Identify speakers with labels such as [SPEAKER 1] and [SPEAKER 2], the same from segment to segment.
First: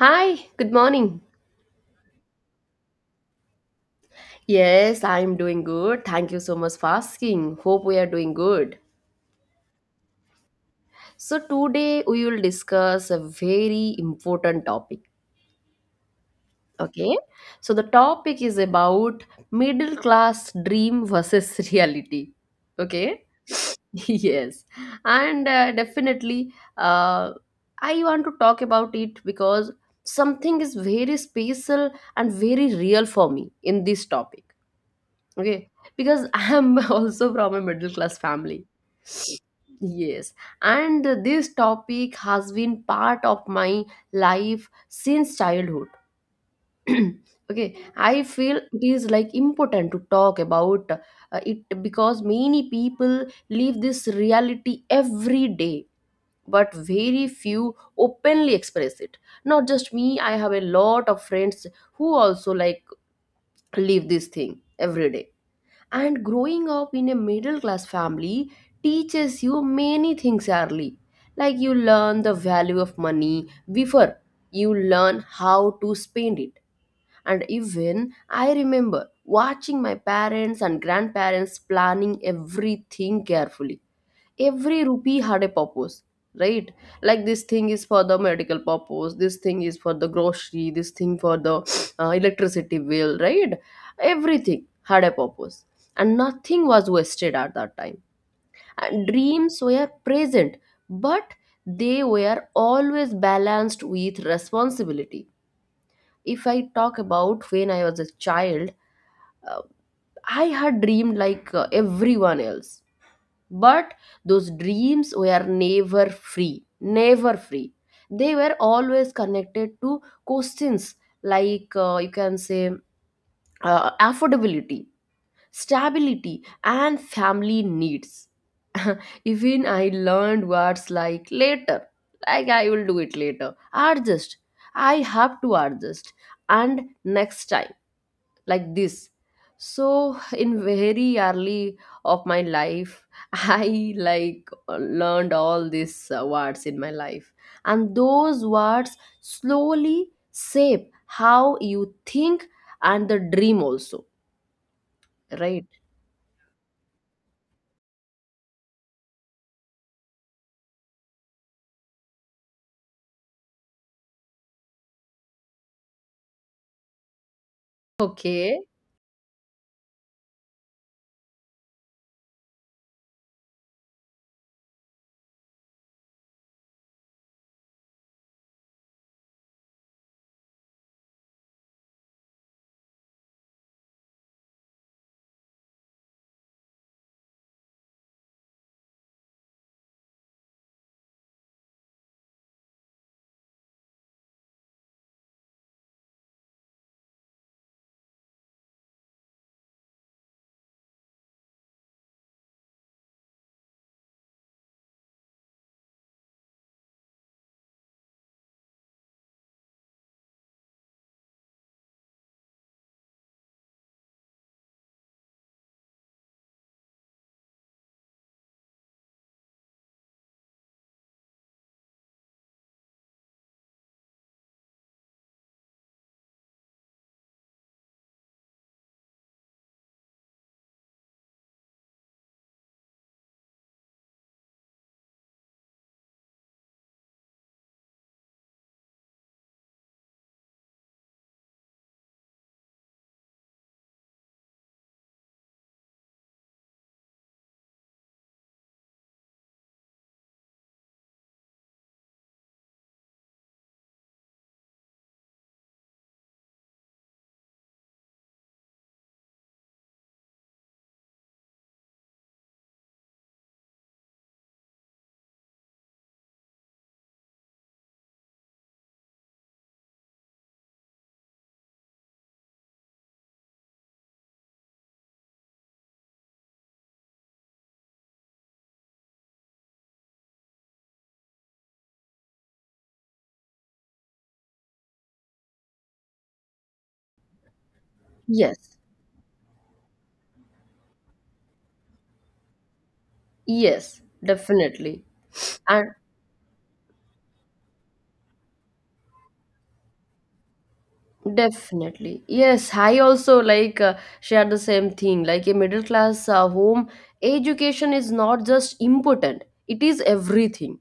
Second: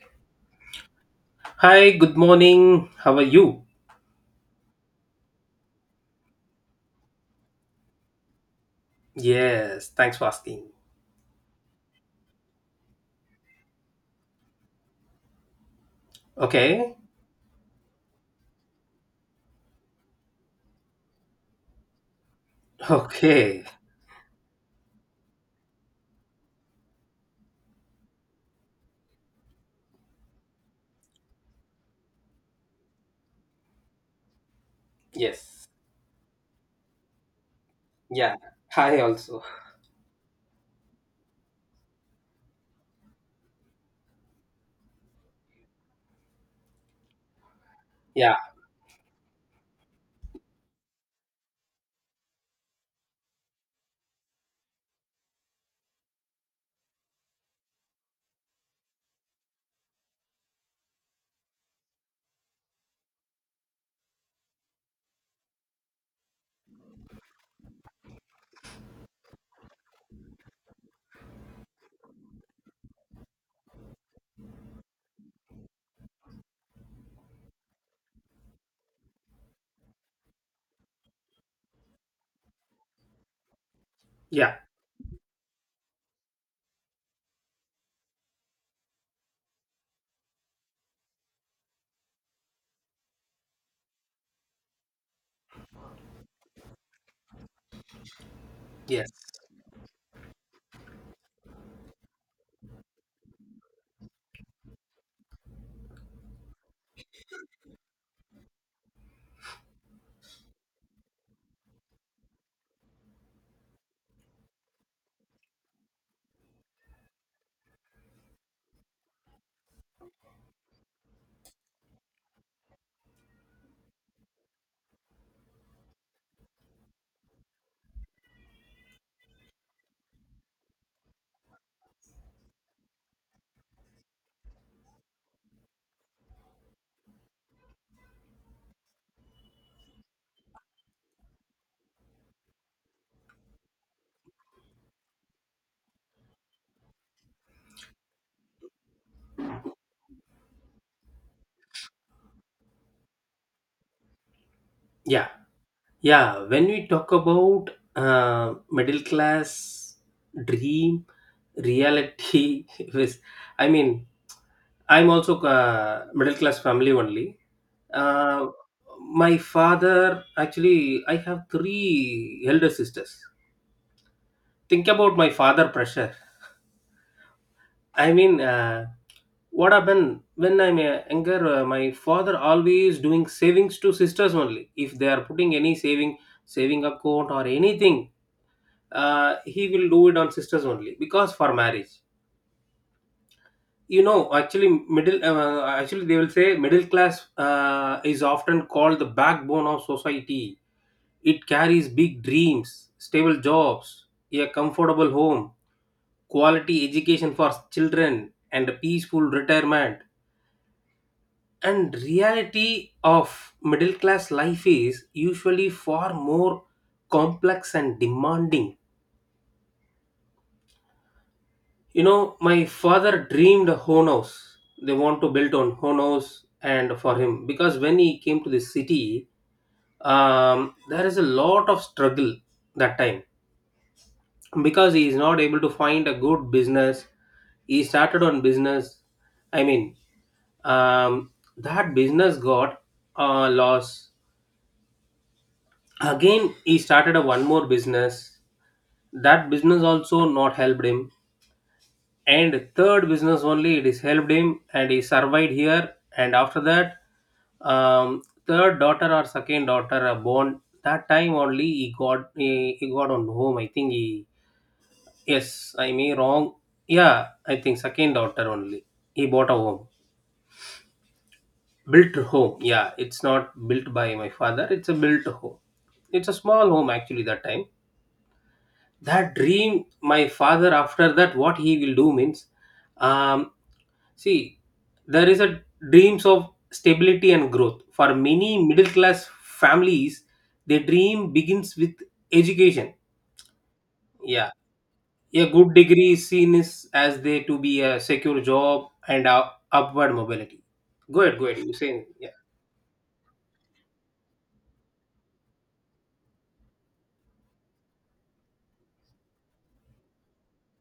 [SPEAKER 1] Hi, good morning.
[SPEAKER 2] Hi, good morning. How are you?
[SPEAKER 1] Yes, I'm doing good. Thank you so much for asking. Hope we are doing good.
[SPEAKER 2] Yes, thanks for asking.
[SPEAKER 1] So, today we will discuss a very important topic.
[SPEAKER 2] Okay,
[SPEAKER 1] Okay, so the topic is about middle class dream versus reality. Okay,
[SPEAKER 2] okay.
[SPEAKER 1] yes, and definitely, I want to talk about it because something is very special and very real for me in this topic. Okay,
[SPEAKER 2] Yes,
[SPEAKER 1] because I am also from a middle class
[SPEAKER 2] yeah.
[SPEAKER 1] family.
[SPEAKER 2] Hi, also.
[SPEAKER 1] Yes, and this topic has been part of my life since childhood. Okay, I
[SPEAKER 2] Yeah,
[SPEAKER 1] feel it is like important to talk about it because many people live this reality every day, but very few openly express it. Not just me, I have a lot of friends who also like live this thing every day. And growing up in a middle class family teaches you many things early. Like, you learn the value of money before you learn how to spend it. And even I remember watching my parents and grandparents planning everything carefully.
[SPEAKER 2] yeah,
[SPEAKER 1] Every rupee had a purpose, right? Like, this thing is for the medical purpose, this thing is for the grocery, this thing for the electricity bill, right? Everything had a purpose, and nothing was wasted at that time. And
[SPEAKER 2] yes,
[SPEAKER 1] dreams were present, but they were always balanced with responsibility. If I talk about when I was a child, uh, I had dreamed like everyone else, but those dreams were never free, never free. They were always connected to questions, like you can say, affordability, stability and family needs. Even I learned words like later, like I will do it later, adjust, I have to adjust, and next time, like this. So, in very early of my life, I like learned all these words in my life, and those words slowly shape how you think and the dream also,
[SPEAKER 2] yeah,
[SPEAKER 1] right?
[SPEAKER 2] yeah. When we talk about middle class dream, reality, I mean, I'm also middle class family only. Uh,
[SPEAKER 1] Okay.
[SPEAKER 2] my father, actually, I have three elder sisters. Think about my father pressure. I mean, what happened when I'm younger? My father always doing savings to sisters only. If they are putting any saving account or anything, he will do it on sisters only because for marriage. You know, actually, middle actually they will say middle class is often called the backbone of society. It carries big dreams, stable jobs, a comfortable home, quality education for children, and a peaceful retirement, and reality of middle class life is usually far more complex and demanding. You know, my father dreamed a own house. They want to build on own house. And for him, because when he came to the city, there is a lot of struggle that time, because he is not able to find a good business. He started on business. I mean, um, that business got a loss. Again, he started a one more business. That business also not helped him. And third business only it is helped him and he survived here. And after that, third daughter or second daughter are born. That time only he got, he got on home, I think. He, yes, I may wrong. Yeah, I think second daughter only he bought a home, built home. Yeah, it's not built by my father, it's a built home. It's a small home actually that time. That dream my father after that what he will do means, um, see, there is a dreams of stability and growth for many
[SPEAKER 1] Yes.
[SPEAKER 2] middle class families. Their dream begins with education.
[SPEAKER 1] Yes,
[SPEAKER 2] Yeah,
[SPEAKER 1] definitely.
[SPEAKER 2] a good
[SPEAKER 1] And
[SPEAKER 2] degree is seen as they to be a secure job and upward mobility. Go ahead, go ahead, you say.
[SPEAKER 1] definitely,
[SPEAKER 2] Yeah,
[SPEAKER 1] yes, I also like share the same thing. Like, a middle class home, education is not just important, it is everything,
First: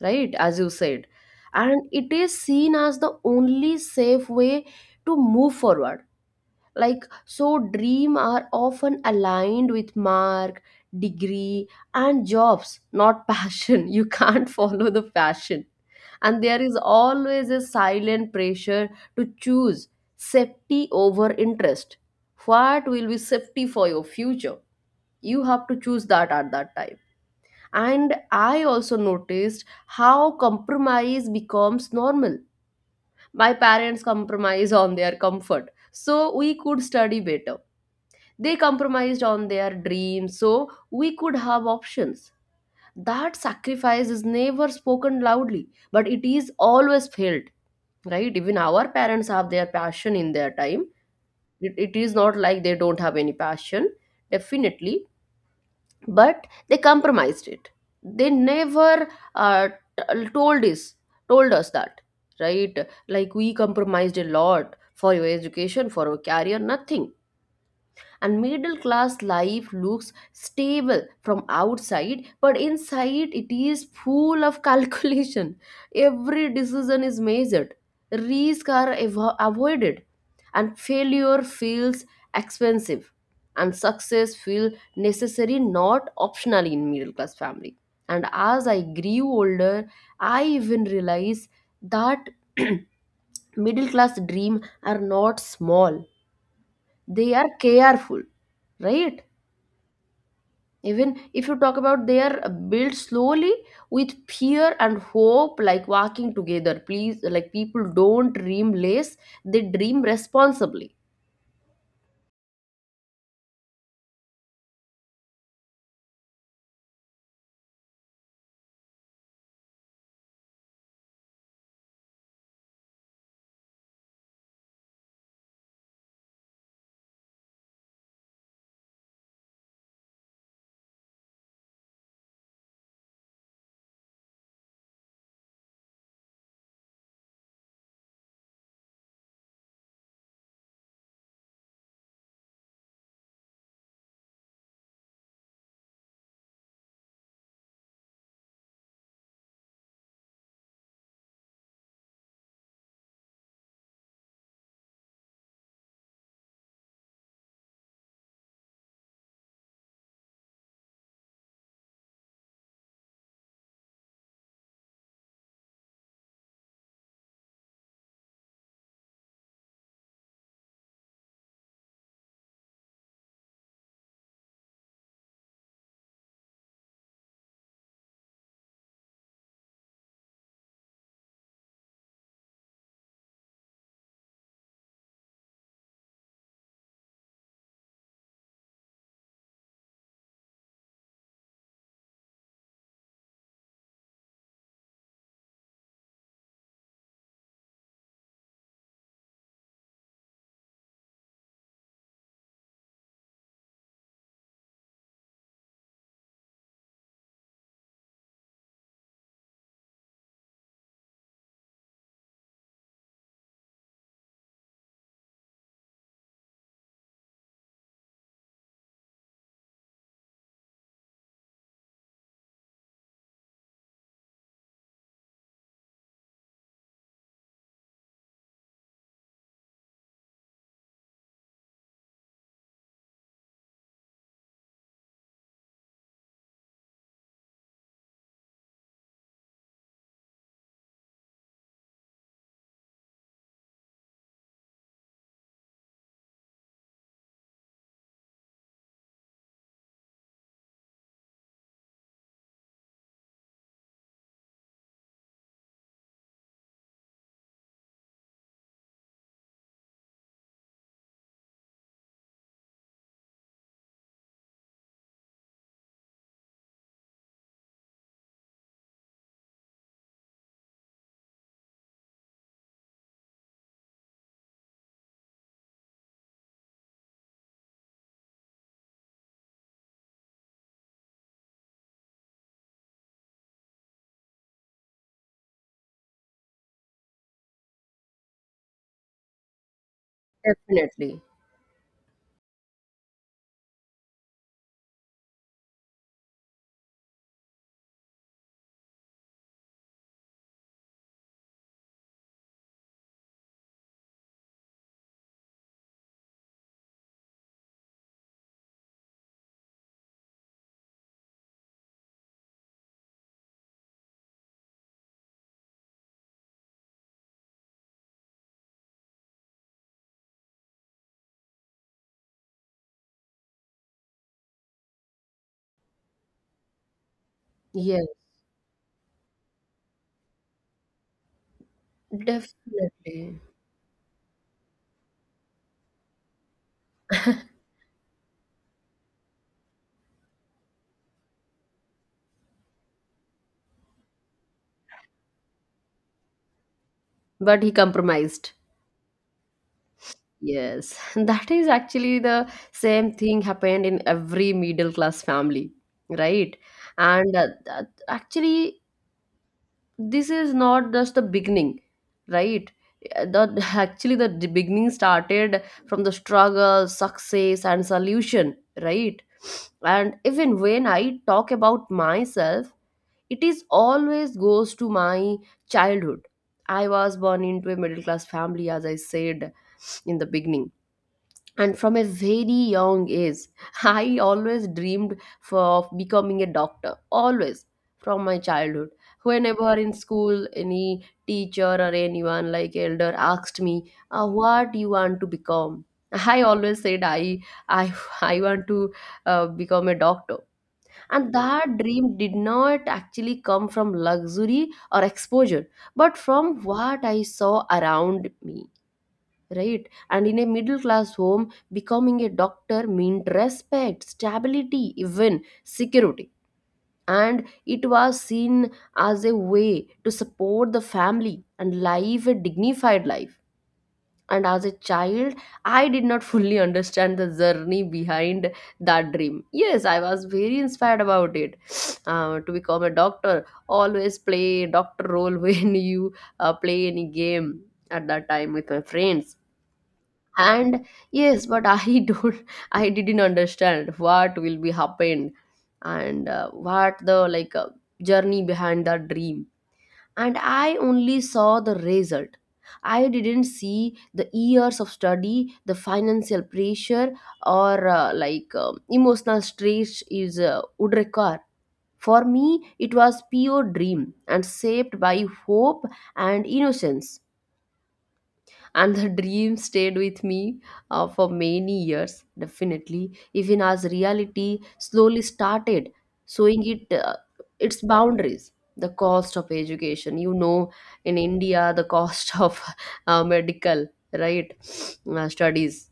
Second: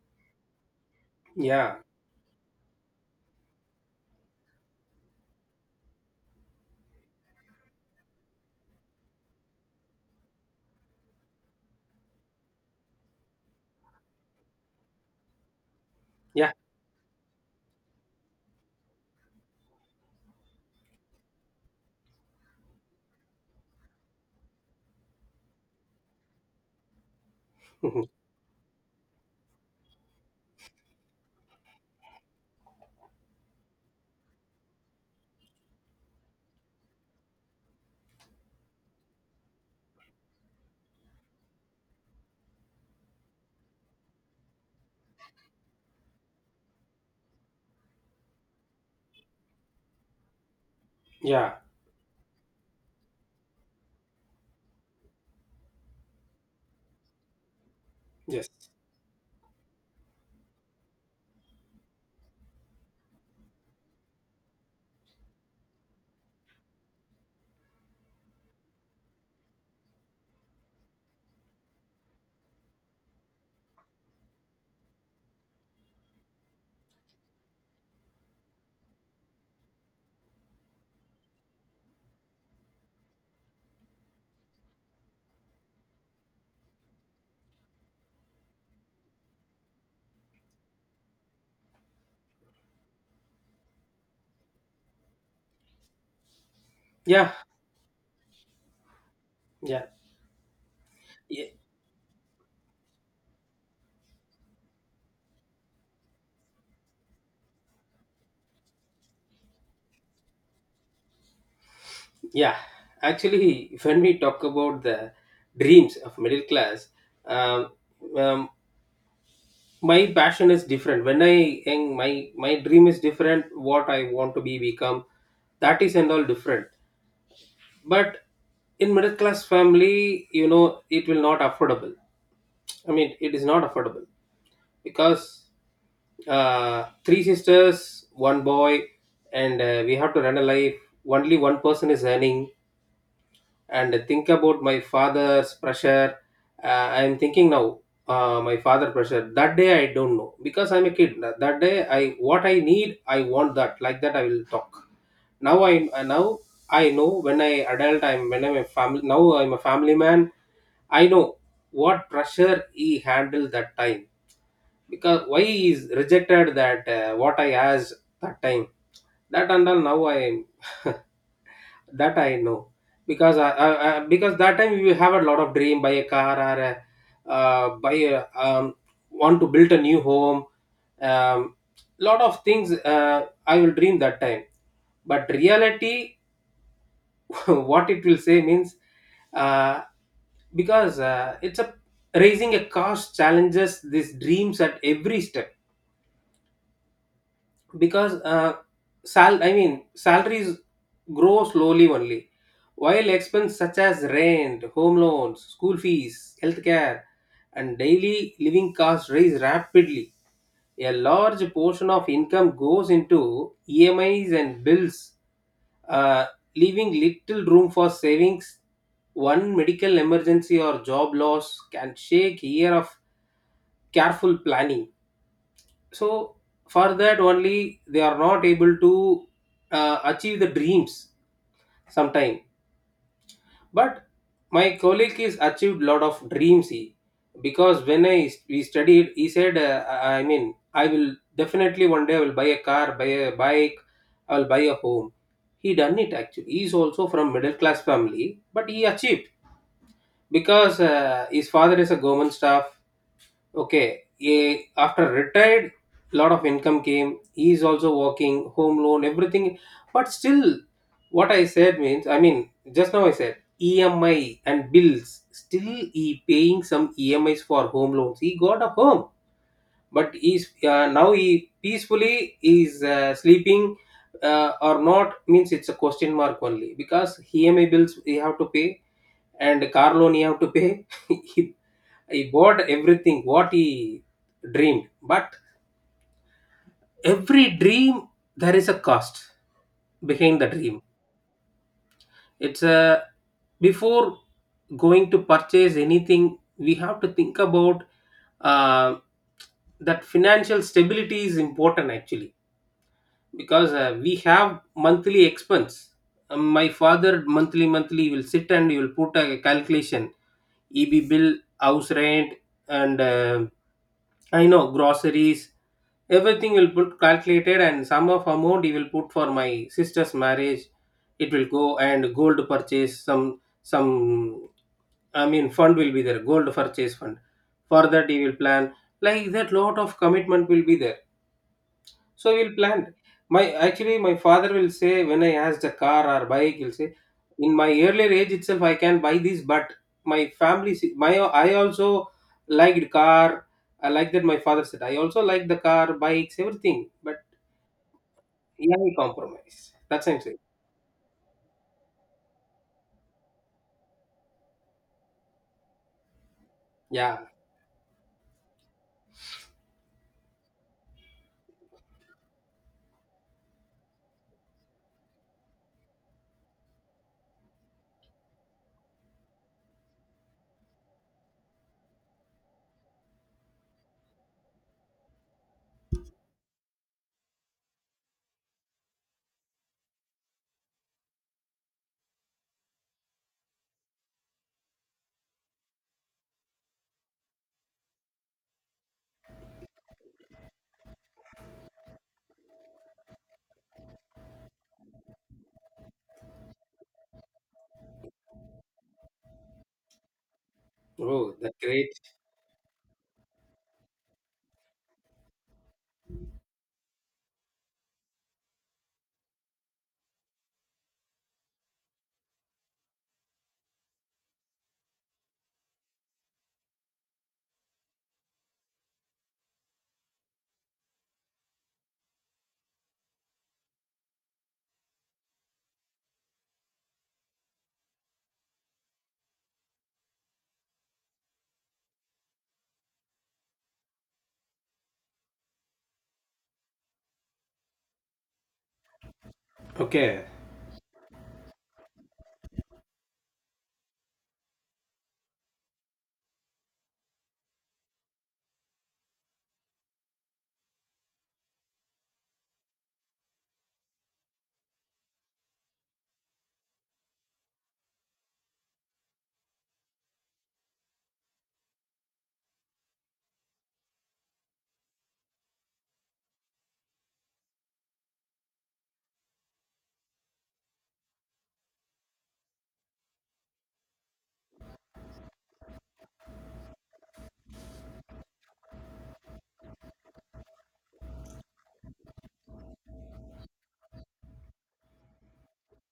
[SPEAKER 1] right? As you said.
[SPEAKER 2] yeah,
[SPEAKER 1] And it is seen as the only safe way to move forward. Like, so dream are often aligned with mark, degree, and jobs, not passion. You can't follow the passion, and
[SPEAKER 2] yeah,
[SPEAKER 1] there is always a silent pressure to choose safety over interest. What will be safety for your future, you have to choose that at that time. And I also noticed how compromise becomes normal. My parents compromise on their comfort so we could study better. They compromised on their dreams so we could have options. That sacrifice is never spoken loudly, but it is always felt, right? Even our parents have their passion in their time.
[SPEAKER 2] yeah,
[SPEAKER 1] It is not like they don't have any passion, definitely, but they compromised it. They
[SPEAKER 2] yes,
[SPEAKER 1] never told us, told us that, right? Like, we compromised a lot for your education, for our career, nothing. And middle class life looks stable from outside, but inside it is full of calculation. Every decision is measured, risks are avoided, and failure feels expensive, and success feels necessary, not optional in middle class family. And as I grew older, I even realized that middle class dream are not small. They
[SPEAKER 2] yeah,
[SPEAKER 1] are careful, right? Even
[SPEAKER 2] yeah.
[SPEAKER 1] if you talk about, they are built slowly, with fear and hope like walking together. Please, like, people don't dream less, they dream responsibly.
[SPEAKER 2] Yeah, actually, when we talk about the dreams of middle class, um, um, my passion is different. When I young, my dream is different. What I want to be become, that is and all different. But in middle class family, it will not affordable. I mean, it is not affordable because three sisters, one boy, and we have to run a life. Only one person is earning and think about my father's pressure. I'm thinking now. My father pressure that day I don't know because I'm a kid. That day I what I need I want that like that I will talk now. I Now I know when I adult, I'm when I'm a family. Now I'm a family man. I know what pressure he handled that time. Because why he is rejected that what I asked that time, that and all now I. That I know because I because that time we have a lot of dream buy a car or a, buy a, want to build a new home. Um, lot of things I will dream that time, but reality what it will say means, uh, because it's a raising a cost challenges these dreams at every step. Because sal I mean, salaries grow slowly only, while expenses such as rent, home loans, school fees, healthcare, and daily living costs rise rapidly. A large portion of income goes into EMIs and bills, uh, leaving little room for savings. One medical emergency or job loss can shake a year of careful planning. So for that only they are not able to achieve the dreams sometime. But my colleague is achieved lot of dreams. He, because when I we studied, he said, I mean, I will definitely one day I will buy a car, buy a bike, I will buy a home. He done it. Actually, he is also from middle class family, but he achieved because his father is a government staff. Okay, a after retired, lot of income came. He is also working, home loan, everything. But still, what I said means, I mean, just now I said EMI and bills. Still, he paying some EMIs for home loans. He got a home, but he's, now he peacefully is sleeping, or not means it's a question mark only because EMI bills you have to pay and car loan you have to pay. He bought everything what he dreamed, but every dream there is a cost behind the dream.
[SPEAKER 1] Definitely.
[SPEAKER 2] It's a before going to purchase anything we have to think about, uh, that financial stability is important actually. Because we have monthly expense. My father monthly will sit and he will put a calculation, eb bill, house rent, and I know, groceries, everything will put calculated and sum of amount he will put for my sister's marriage. It will go and gold purchase, some I mean fund will be there, gold purchase fund. For
[SPEAKER 1] Yes.
[SPEAKER 2] that he will plan. Like that lot of commitment will be there, so we'll plan.
[SPEAKER 1] Definitely,
[SPEAKER 2] My actually my father will say when I asked a car or bike, he'll say in my earlier age itself I can buy this, but my family my, I also liked car. I like that my father said I also like the car, bikes, everything. But
[SPEAKER 1] but he compromised.
[SPEAKER 2] yeah, compromise. That's what I'm saying.
[SPEAKER 1] Yes, that is actually the same thing happened in every middle class family, right?
[SPEAKER 2] Yeah.
[SPEAKER 1] And actually, this is not just the beginning, right? The, actually the beginning started from the struggle, success and solution, right? And even when I talk about myself, it is always goes to my childhood. I was born into a middle class family, as I said in the beginning, and from a very young age, I always dreamed of becoming a doctor, always, from my childhood. Whenever in school any teacher or anyone like elder asked me, What you want to become?" I always said, i, I want to become a doctor. And
[SPEAKER 2] Oh, that
[SPEAKER 1] that
[SPEAKER 2] great.
[SPEAKER 1] dream did not actually come from luxury or exposure, but from what I saw around me, right? And in a middle class home, becoming a doctor meant respect, stability, even security, and it was seen as a way to support the family and live a dignified life. And as a child, I did not fully understand the journey behind that dream. Yes, I was very inspired about it. To become a doctor, always play doctor role when you play any game at that time with my friends.
[SPEAKER 2] Okay.
[SPEAKER 1] And yes, but I don't I didn't understand what will be happened, and what the like journey behind that dream. And I only saw the result. I didn't see the years of study, the financial pressure, or like emotional stress is would require for me. It was pure dream, and shaped by hope and innocence. And the dream stayed with me for many years, definitely, even as reality slowly started showing it its boundaries. The cost of education, in India, the cost of medical, right, studies,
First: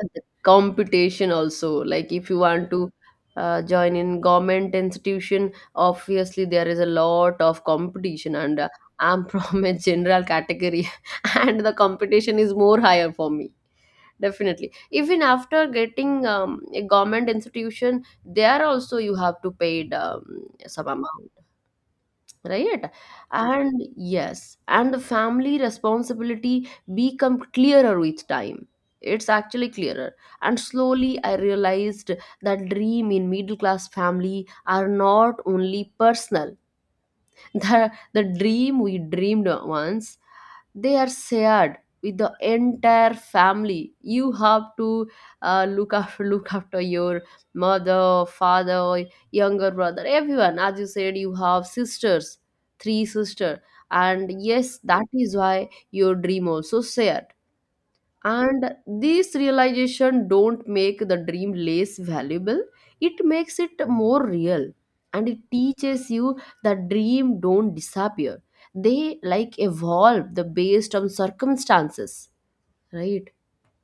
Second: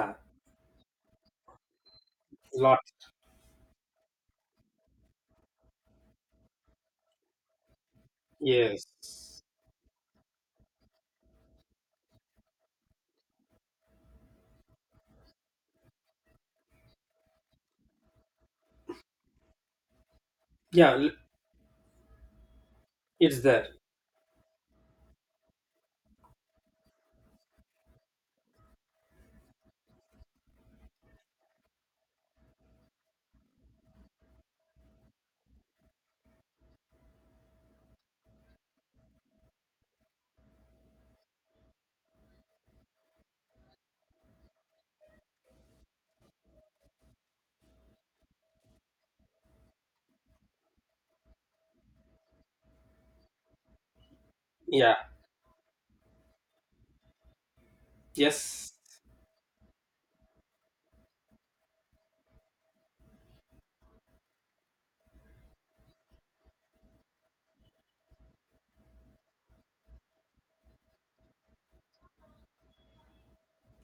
[SPEAKER 1] and the computation also, like if you want
[SPEAKER 2] Lot.
[SPEAKER 1] to join in government institution, obviously there is a lot of competition. And I'm
[SPEAKER 2] Yes.
[SPEAKER 1] from a general category, and the competition is more higher for me, definitely. Even after getting a government institution, there also you have to pay some
[SPEAKER 2] Yeah.
[SPEAKER 1] amount, right?
[SPEAKER 2] It's there.
[SPEAKER 1] And yes, and the family responsibility become clearer with time. It's actually clearer. And slowly I realized that dream in middle class family are not only personal. The dream we dreamed once, they are shared with the entire family. You have to look after, look after your mother, father, younger brother, everyone. As you said, you have sisters, three sister. And yes,
[SPEAKER 2] Yeah.
[SPEAKER 1] that is why your dream also share. And
[SPEAKER 2] Yes.
[SPEAKER 1] this realization don't make the dream less valuable, it makes it more real. And it teaches you that dream don't disappear, they like evolve the based on circumstances, right?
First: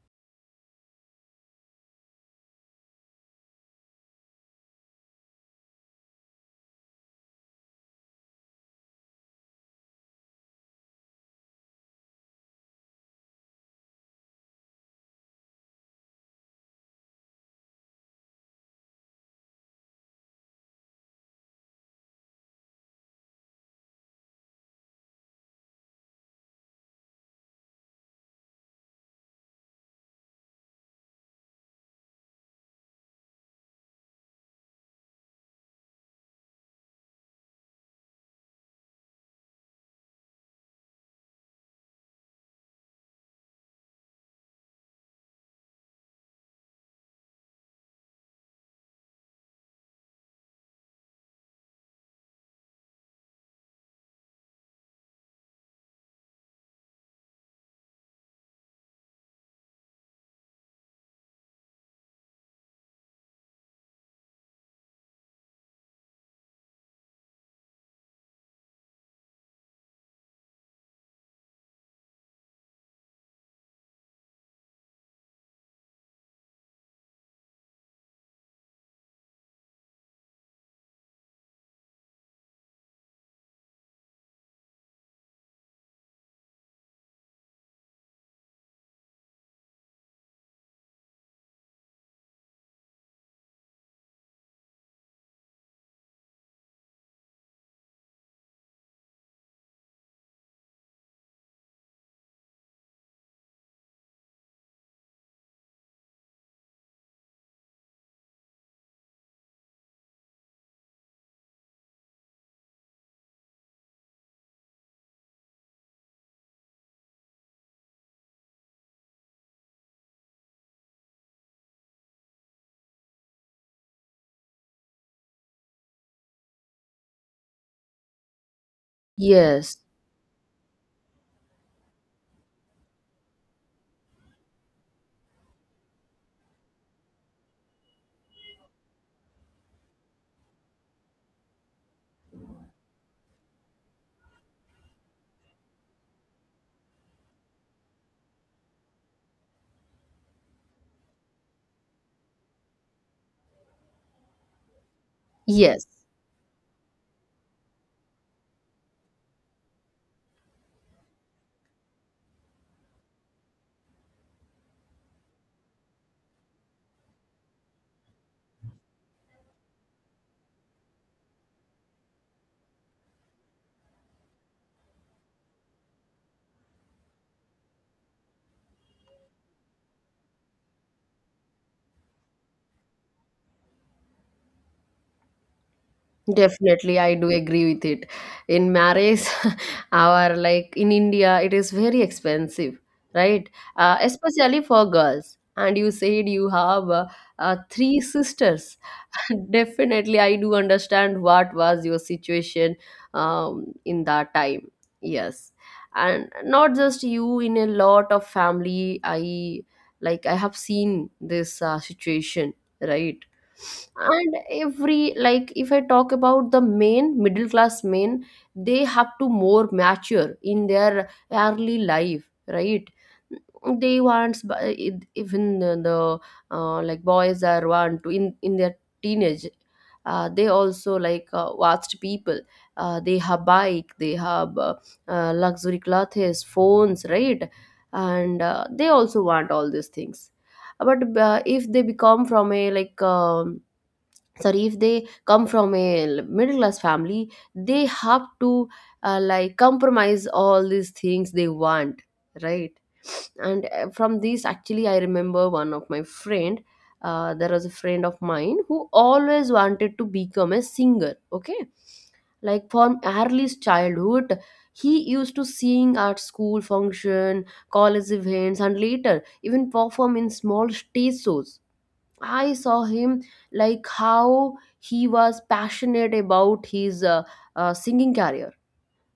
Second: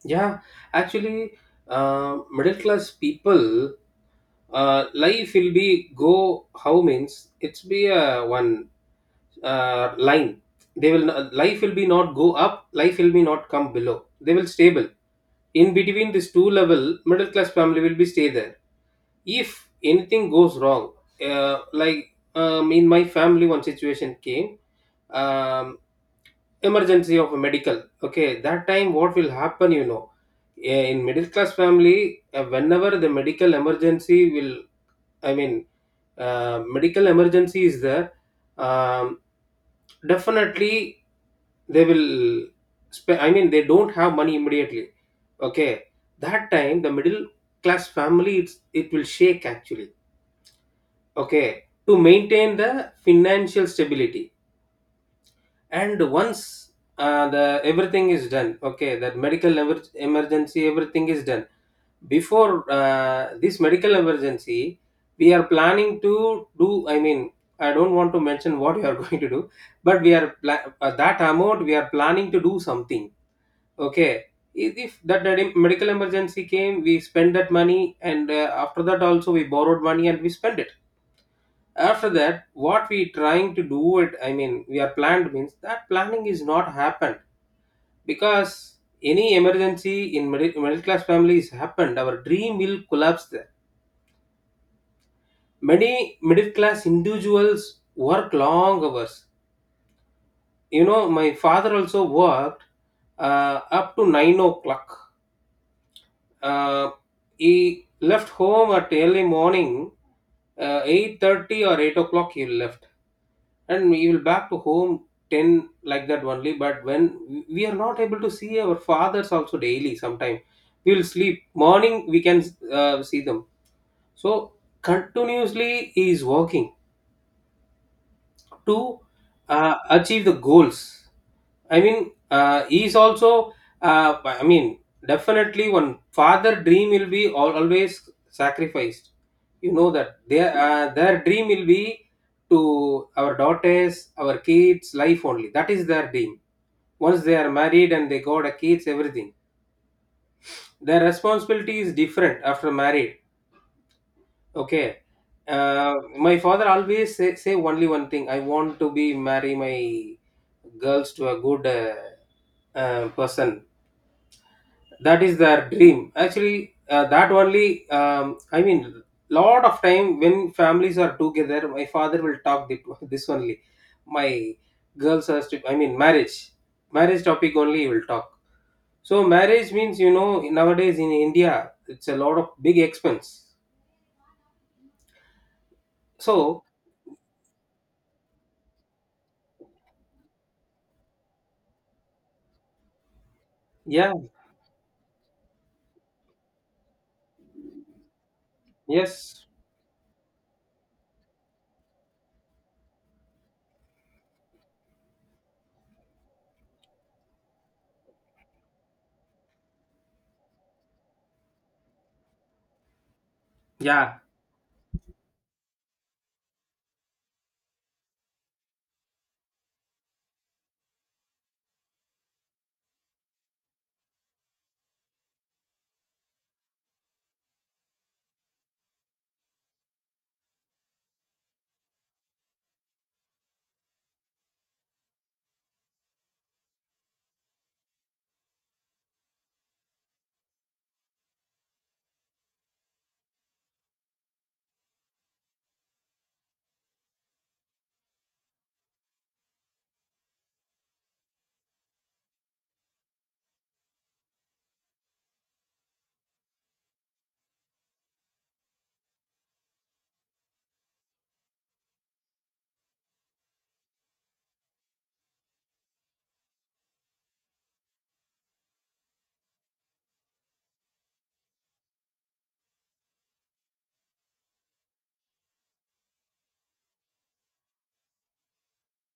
[SPEAKER 2] Yeah. Actually, middle class people, life will be go how means it's be a one line. They will not, life will be not go up. Life will be not come below. They will stable in between this two level. Middle class family will be stay there if anything goes wrong, like, in my family one situation came. Um, emergency of a medical. Okay, that time what will happen, you know, in middle class family, whenever the medical emergency will, I mean, medical emergency is there. Um, definitely, they will. I mean, they don't have money immediately. Okay, that time the middle class family it will shake actually. Okay, to maintain the financial stability. And once, the everything is done, okay, that medical emergency, everything is done. Before this medical emergency, we are planning to do, I mean, I don't want to mention what you are going to do, but we are that amount we are planning to do something. Okay, if that medical emergency came, we spend that money, and after that also we borrowed money and we spend it. After that what we trying to do it, I mean, we are planned means that planning is not happened. Because any emergency in middle class families happened, our dream will collapse there. Many middle class individuals work long hours. You know, my father also worked up to 9 o'clock. Uh, he left home at early morning, 8:30 or 8 o'clock he left. And he will back to home 10 like that only. But when we are not able to see our fathers also daily sometime, we will sleep. Morning we can see them. So continuously he is working to
[SPEAKER 1] Yes.
[SPEAKER 2] achieve the goals. I mean, he's also. I mean, definitely, one father dream will be always sacrificed. You know that their dream will be to our daughters, our kids' life only. That is their dream. Once they are married and they got a kids, everything. Their responsibility is different after married. Okay.
[SPEAKER 1] Yes,
[SPEAKER 2] My father always say only one thing. I want to be marry my girls to a good person. That is their dream actually, that only. I mean, lot of time when families are together my father will talk this only. My girls are I mean, marriage topic only he will talk. So marriage means, you know, nowadays in India it's a lot of big expense. So
[SPEAKER 1] definitely, I do agree with it. In marriage, our, like, in India it is very expensive, right?
[SPEAKER 2] yeah.
[SPEAKER 1] Especially for girls, and you said you have three sisters.
[SPEAKER 2] Yes.
[SPEAKER 1] Definitely, I do understand what was your situation in that time. Yes, and not just you. In a lot of family, I have seen this situation, right?
[SPEAKER 2] Yeah.
[SPEAKER 1] And every, like, if I talk about the men, middle class men, they have to more mature in their early life, right? they wants bu- Even the like, boys are want to in their teenage, they also like watched people, they have bike, they have luxury clothes, phones, right? And they also want all these things. But if they become from a, like, sorry, if they come from a middle class family, they have to like compromise all these things they want, right? And from this, actually, I remember one of my friend. There was a friend of mine who always wanted to become a singer, okay, like from earliest childhood. He used to sing at school function, college events, and later even perform in small stage shows. I saw him, like, how he was passionate about his singing career,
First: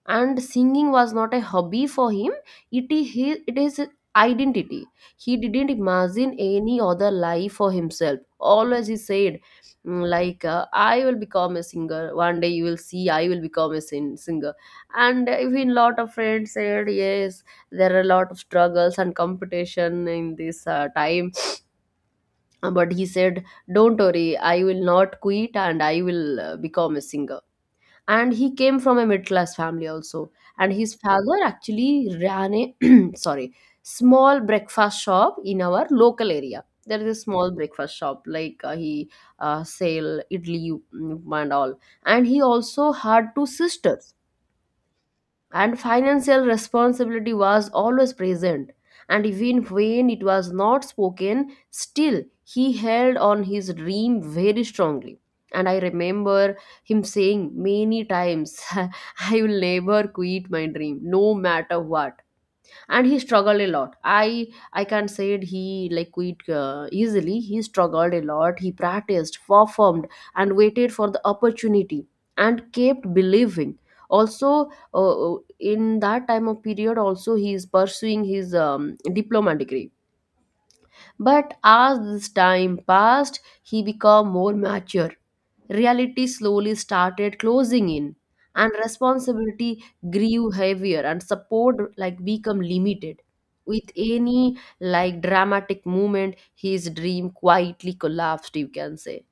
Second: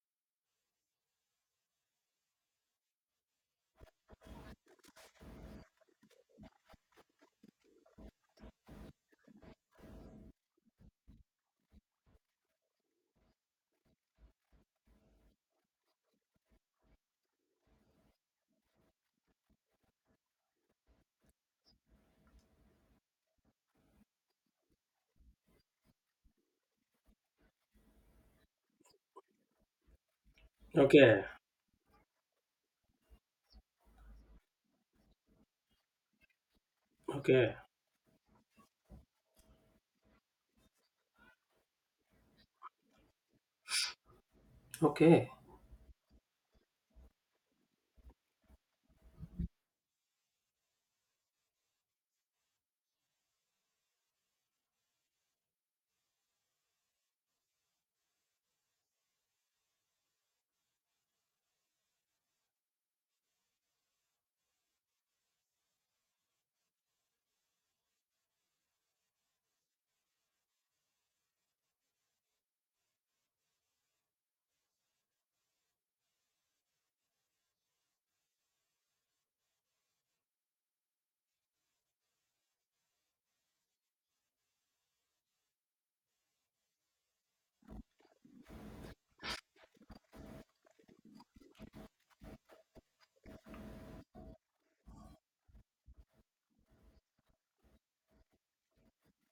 [SPEAKER 1] and singing was not a hobby for him. It is his identity. He didn't imagine any other life for himself. Always he said, like, I will become a singer. One day you will see, I will become a singer. And even lot of friends said, yes, there are a lot of struggles and competition in this time, but he said, don't worry, I will not quit, and I will become a singer. And he came from a middle class family also. And his
[SPEAKER 2] Okay,
[SPEAKER 1] father actually ran a sorry, small breakfast shop in our local area. There is a small
[SPEAKER 2] okay,
[SPEAKER 1] breakfast shop, like he sell idli, and all. And he also had two sisters,
[SPEAKER 2] okay,
[SPEAKER 1] and financial responsibility was always present, and even when it was not spoken, still he held on his dream very strongly. And I remember him saying many times, I will never quit my dream, no matter what. And he struggled a lot. I can't say it, he like quit easily. He struggled a lot, he practiced, performed, and waited for the opportunity, and kept believing. Also, in that time of period also, he is pursuing his diploma degree. But as this time passed, he became more mature. Reality slowly started closing in, and responsibility grew heavier, and support like become limited. With any like dramatic moment, his dream quietly collapsed, you can say.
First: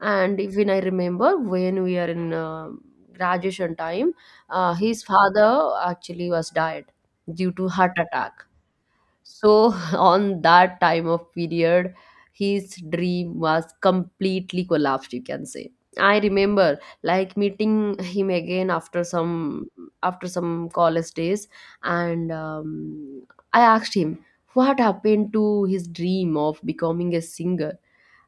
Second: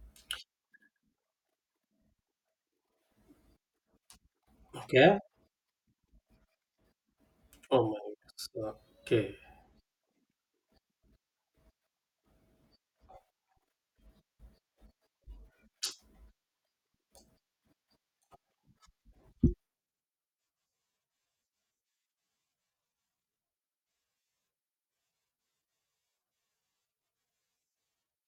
[SPEAKER 1] And even I remember when we are in graduation time, his
[SPEAKER 2] okay.
[SPEAKER 1] father actually was died due to
[SPEAKER 2] Oh
[SPEAKER 1] heart
[SPEAKER 2] my
[SPEAKER 1] attack
[SPEAKER 2] god. Okay.
[SPEAKER 1] so, on that time of period, his dream was completely collapsed, you can say. I remember like meeting him again after some college days, and I asked him what happened to his dream of becoming a singer,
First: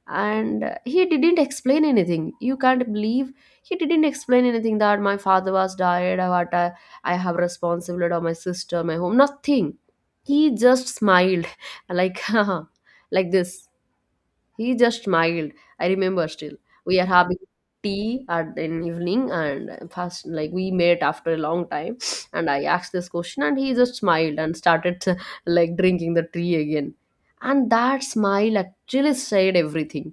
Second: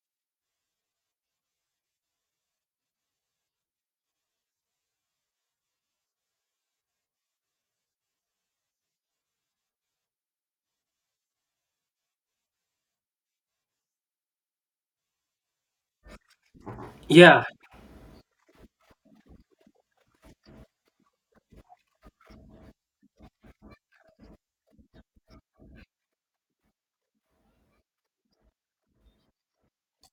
[SPEAKER 1] and he didn't explain anything. You can't believe he didn't explain anything, that my father was died, what I have responsibility of my sister, my home, nothing. He just smiled like like this. He just smiled, I remember still. We are having
[SPEAKER 2] Yeah.
[SPEAKER 1] tea at an evening, and first like we met after a long time, and I asked this question and he just smiled and started like drinking the tea again. And that smile actually said everything.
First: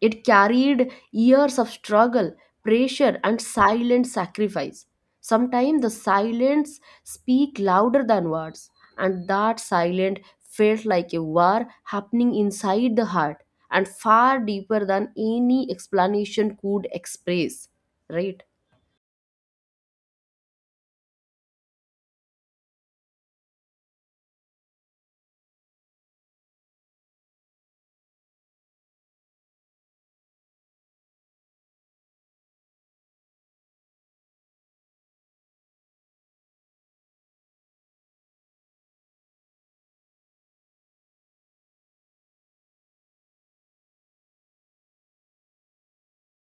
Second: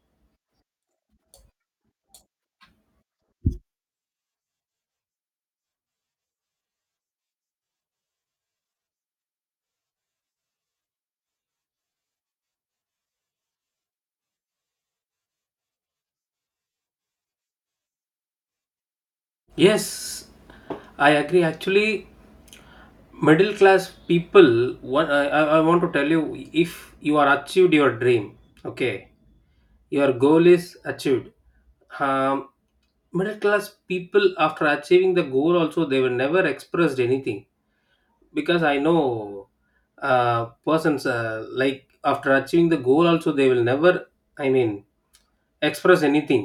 [SPEAKER 1] It carried years of struggle, pressure, and silent sacrifice. Sometimes the silence speak louder than words, and that silence felt like a war happening inside the heart, and far deeper than any explanation could express. Right?
[SPEAKER 2] Yes, I agree actually. Middle class people, one I want to tell you: if you are achieved your dream, okay, your goal is achieved. Um, middle class people after achieving the goal also they were never expressed anything. Because I know persons, like after achieving the goal also they will never, I mean, express anything.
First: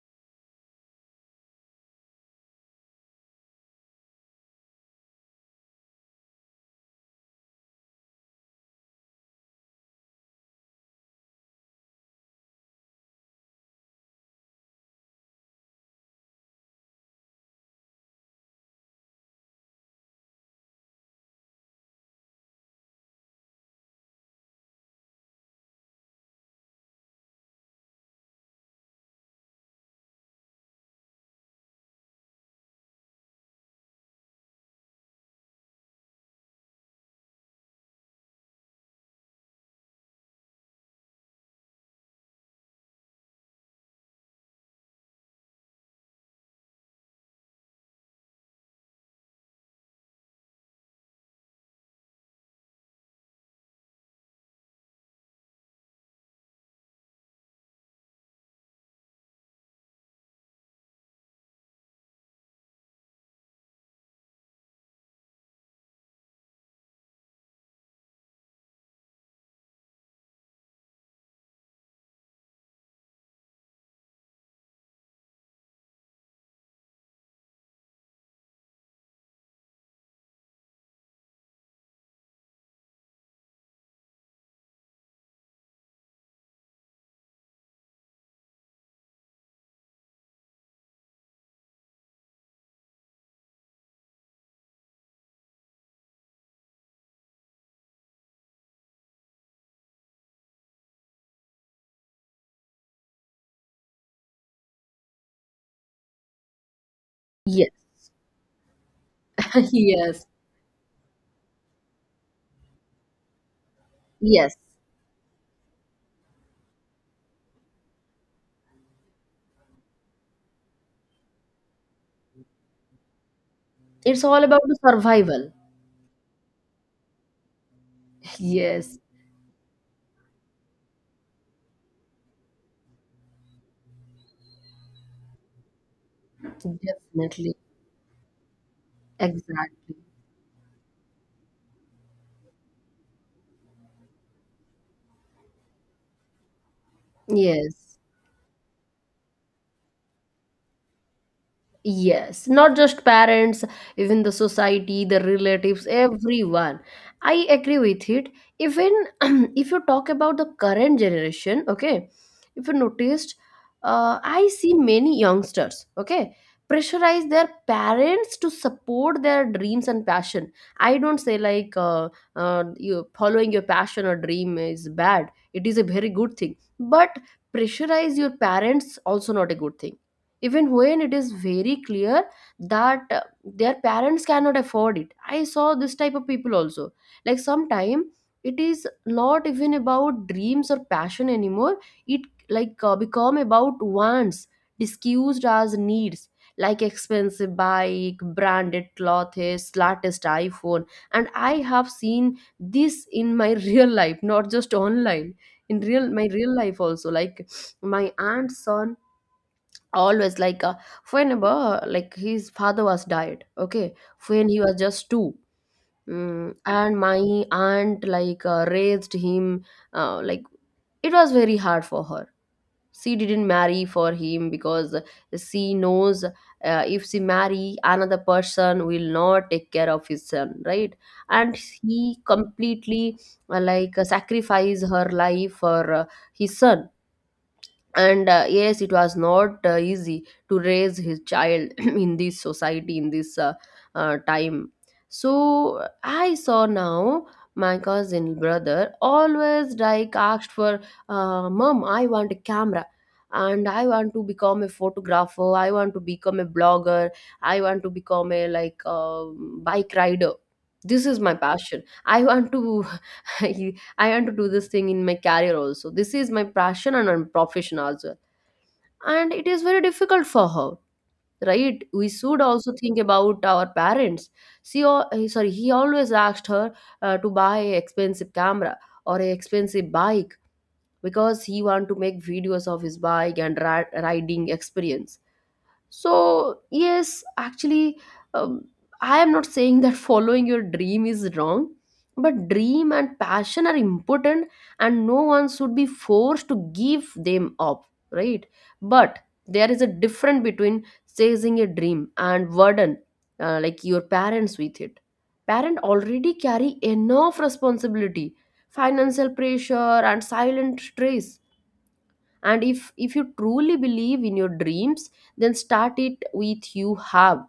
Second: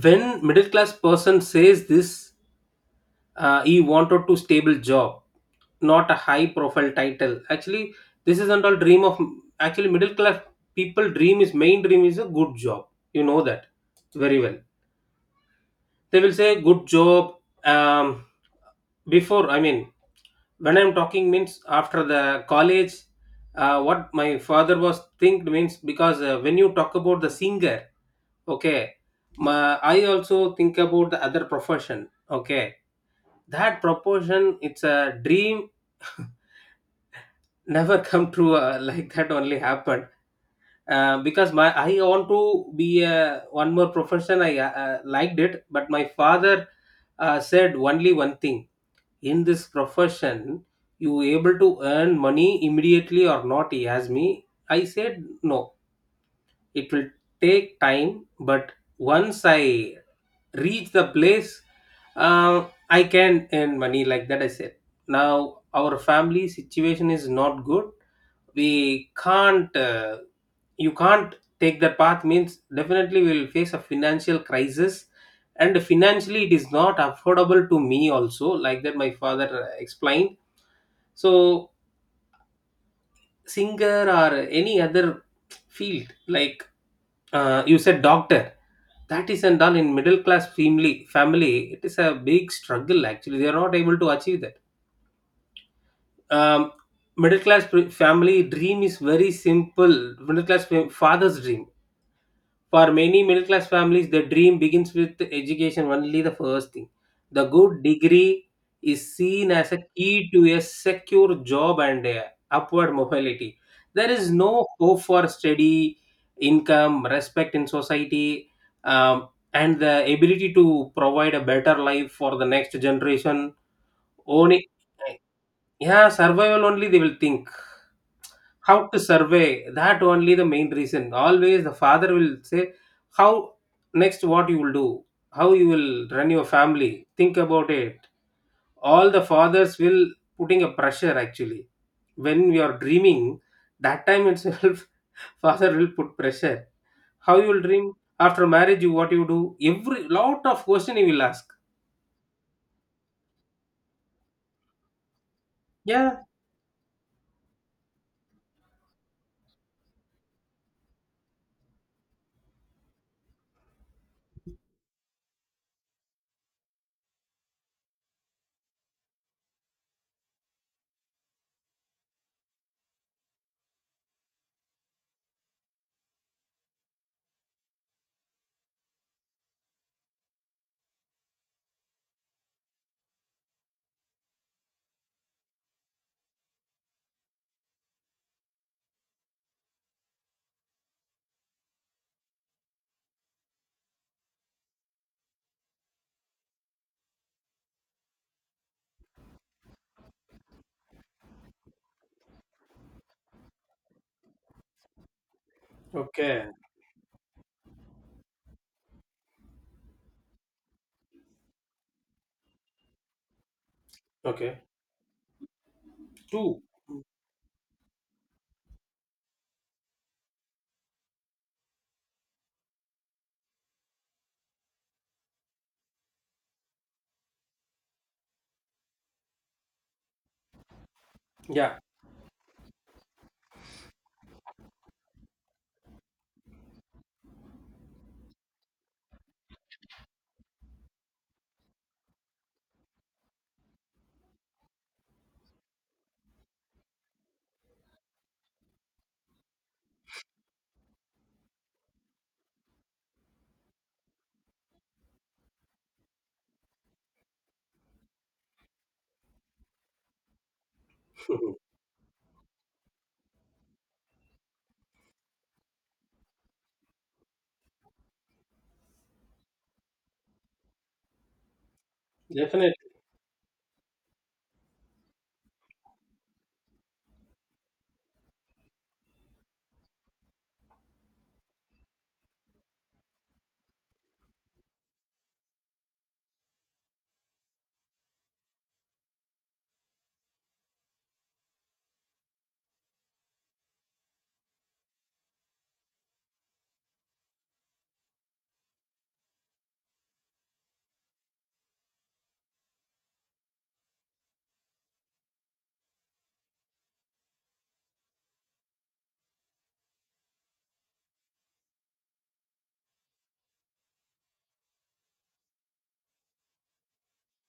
[SPEAKER 2] When middle class person says this, he wanted to stable job, not a high profile title actually. This isn't all dream of actually middle class people dream is main dream is a good job. You know that very well. They will say good job. Um, before, I mean, when I'm talking means after the college, what my father was think means, because when you talk about the singer, okay, I also think about the other profession. Okay, that proportion it's a dream. Never come true, like that only happened. Because my I want to be one more profession I liked it, but my father said only one thing. In this profession, you able to earn money immediately or not, he asked me. I said, no, it will take time, but once I reach the place, I can earn money, like that I said. Now our family situation is not good. We can't uh, you can't take that path means definitely we will face a financial crisis. And financially it is not affordable to me also, like that my father explained. So singer or any other field like, you said doctor, that is and done in middle class family it is a big struggle actually. They are not able to achieve that. Um, middle class family dream is very simple. Middle class father's dream. For many middle class families, the dream begins with education, only the first thing. The
[SPEAKER 1] Yes.
[SPEAKER 2] good degree is seen as a
[SPEAKER 1] Yes.
[SPEAKER 2] key to a secure job and upward mobility. There is
[SPEAKER 1] Yes.
[SPEAKER 2] no hope for steady income, respect in society, um, and the ability to provide a better life for the next generation.
[SPEAKER 1] It's all about
[SPEAKER 2] Only,
[SPEAKER 1] the survival.
[SPEAKER 2] yeah, survival only they will think. How
[SPEAKER 1] Yes,
[SPEAKER 2] to survey, that only the main reason. Always the father will say how next what you will do, how you will run your family, think
[SPEAKER 1] definitely.
[SPEAKER 2] about it. All the fathers
[SPEAKER 1] Exactly.
[SPEAKER 2] will putting a pressure actually. When we are dreaming, that time itself father will put pressure. How you will dream
[SPEAKER 1] Yes.
[SPEAKER 2] after marriage, you what you do? Every lot of question he will ask.
[SPEAKER 1] Yes, not just parents, even the society, the relatives,
[SPEAKER 2] Yeah.
[SPEAKER 1] everyone. I agree with it. Even if you talk about the current generation, okay, if you noticed, I see many youngsters, okay, pressurize their parents to support their dreams and passion. I don't say like you following your passion or dream is bad. It is a very good thing, but pressurize your parents also not a good thing, even when it is very clear that their parents cannot afford it. I saw this type of people also, like sometime it is not even about dreams or passion anymore. It become about wants disguised as needs, like expensive bike, branded clothes, latest iPhone. And I have seen this in my real life, not just online, in real my
[SPEAKER 2] Okay,
[SPEAKER 1] real life also, like my aunt's son always like whenever, like, his father was died, okay, when
[SPEAKER 2] okay.
[SPEAKER 1] he was just two. Mm,
[SPEAKER 2] Two.
[SPEAKER 1] and my aunt like raised him, like it was very hard for her. She didn't marry for him because she knows if she marry, another person will not take care of his son, right? And
[SPEAKER 2] Yeah.
[SPEAKER 1] he completely like sacrifice her life for his son. And yes, it was not easy to raise his child in this society, in this time. So I saw now my cousin brother always like asked for, mom, I want a camera, and I want to become a photographer, I want to become a blogger, I want to become a like bike rider. This is my passion, I want to I want to do this thing in my career also. This is my passion and my profession also. And it is very difficult for her, right? We should also
[SPEAKER 2] Definitely.
[SPEAKER 1] think about our parents. Sorry, he always asked her to buy an expensive camera or an expensive bike, because he want to make videos of his bike and riding experience. So, yes, actually, um, I am not saying that following your dream is wrong, but dream and passion are important, and no one should be forced to give them up, right? But there is a difference between chasing a dream and burden, like, your parents with it. Parents already carry enough responsibility, financial pressure, and silent stress. And if you truly believe in your dreams, then start it with you have,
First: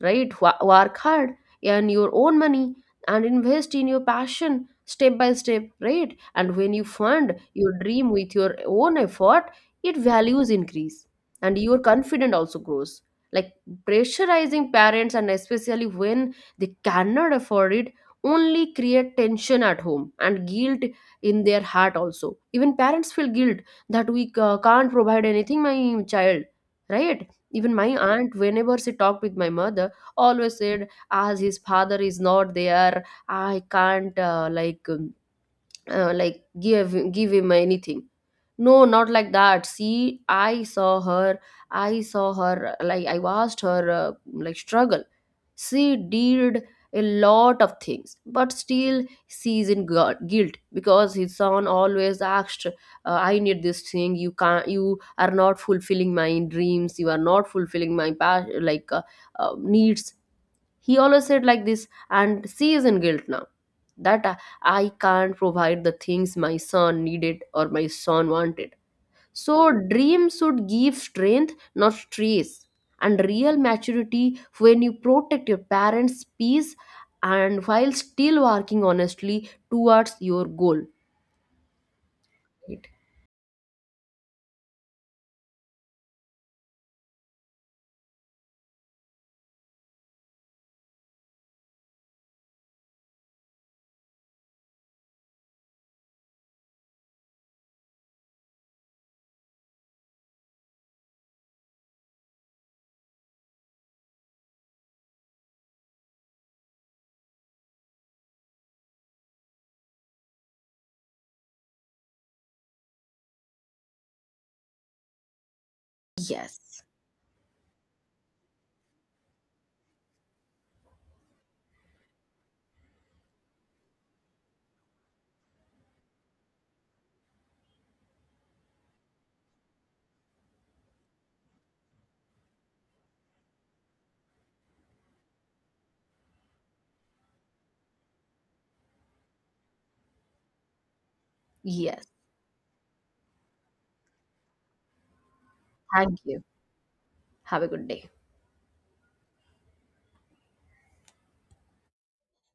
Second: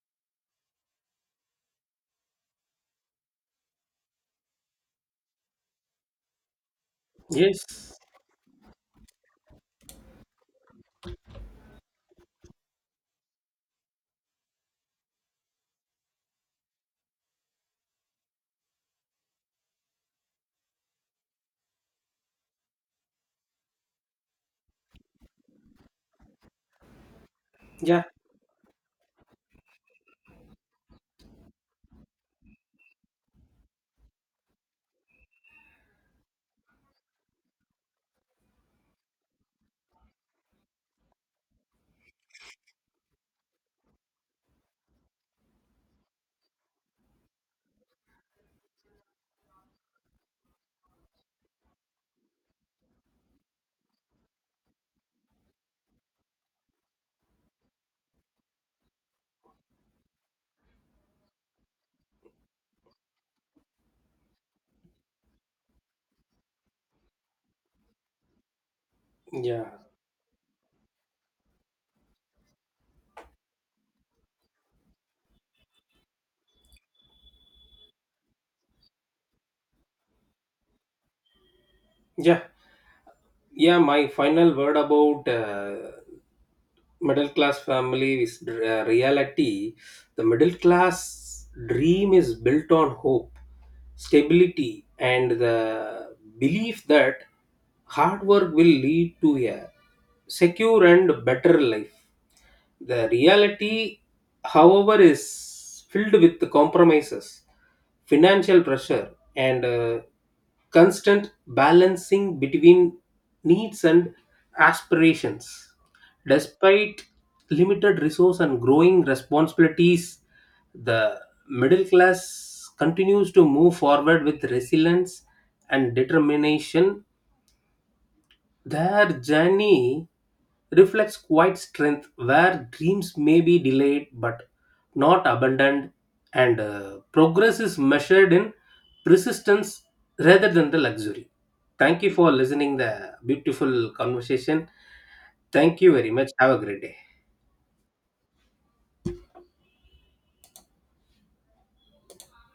[SPEAKER 1] right? Work hard, earn your own money, and invest in your passion step by step, right? And when you fund your
[SPEAKER 2] Yes.
[SPEAKER 1] dream with your own effort, it values increase, and your confidence also grows. Like pressurizing parents, and especially when they cannot afford it, only create tension at home and guilt in their heart also. Even parents feel guilt that we can't provide anything, my child, right? Even my
[SPEAKER 2] Yeah,
[SPEAKER 1] aunt, whenever she talked with my mother, always said as his father is not there, I can't like give him anything. No, not like that. See, I saw her, I saw her, like, I watched her like struggle. She did a lot of things, but still she is in guilt because his son always asked, I need this thing, you can't, you are not fulfilling my dreams, you are not fulfilling my like needs. He always said like this, and she is in guilt now, that I I can't provide the things my son needed or my son wanted. So
[SPEAKER 2] yeah,
[SPEAKER 1] dreams should give strength, not stress. And real maturity when you protect your parents peace, and while still working honestly towards your goal.
[SPEAKER 2] yeah.
[SPEAKER 1] Right.
[SPEAKER 2] Yeah, my final word about middle class family is reality. The middle class dream is built on hope, stability, and the belief that hard work will lead to a secure and better life. The reality however is filled with the compromises, financial pressure, and constant balancing between needs and aspirations.
[SPEAKER 1] Yes.
[SPEAKER 2] Despite limited resource and growing responsibilities, the middle class continues to move forward with resilience and determination. Their journey reflects quite strength where dreams may be delayed but not abandoned, and progress is measured in persistence rather than the luxury. Thank
[SPEAKER 1] Yes,
[SPEAKER 2] you for listening the beautiful conversation. Thank you very
[SPEAKER 1] thank
[SPEAKER 2] much.
[SPEAKER 1] you.
[SPEAKER 2] Have a great day.
[SPEAKER 1] Have a good day.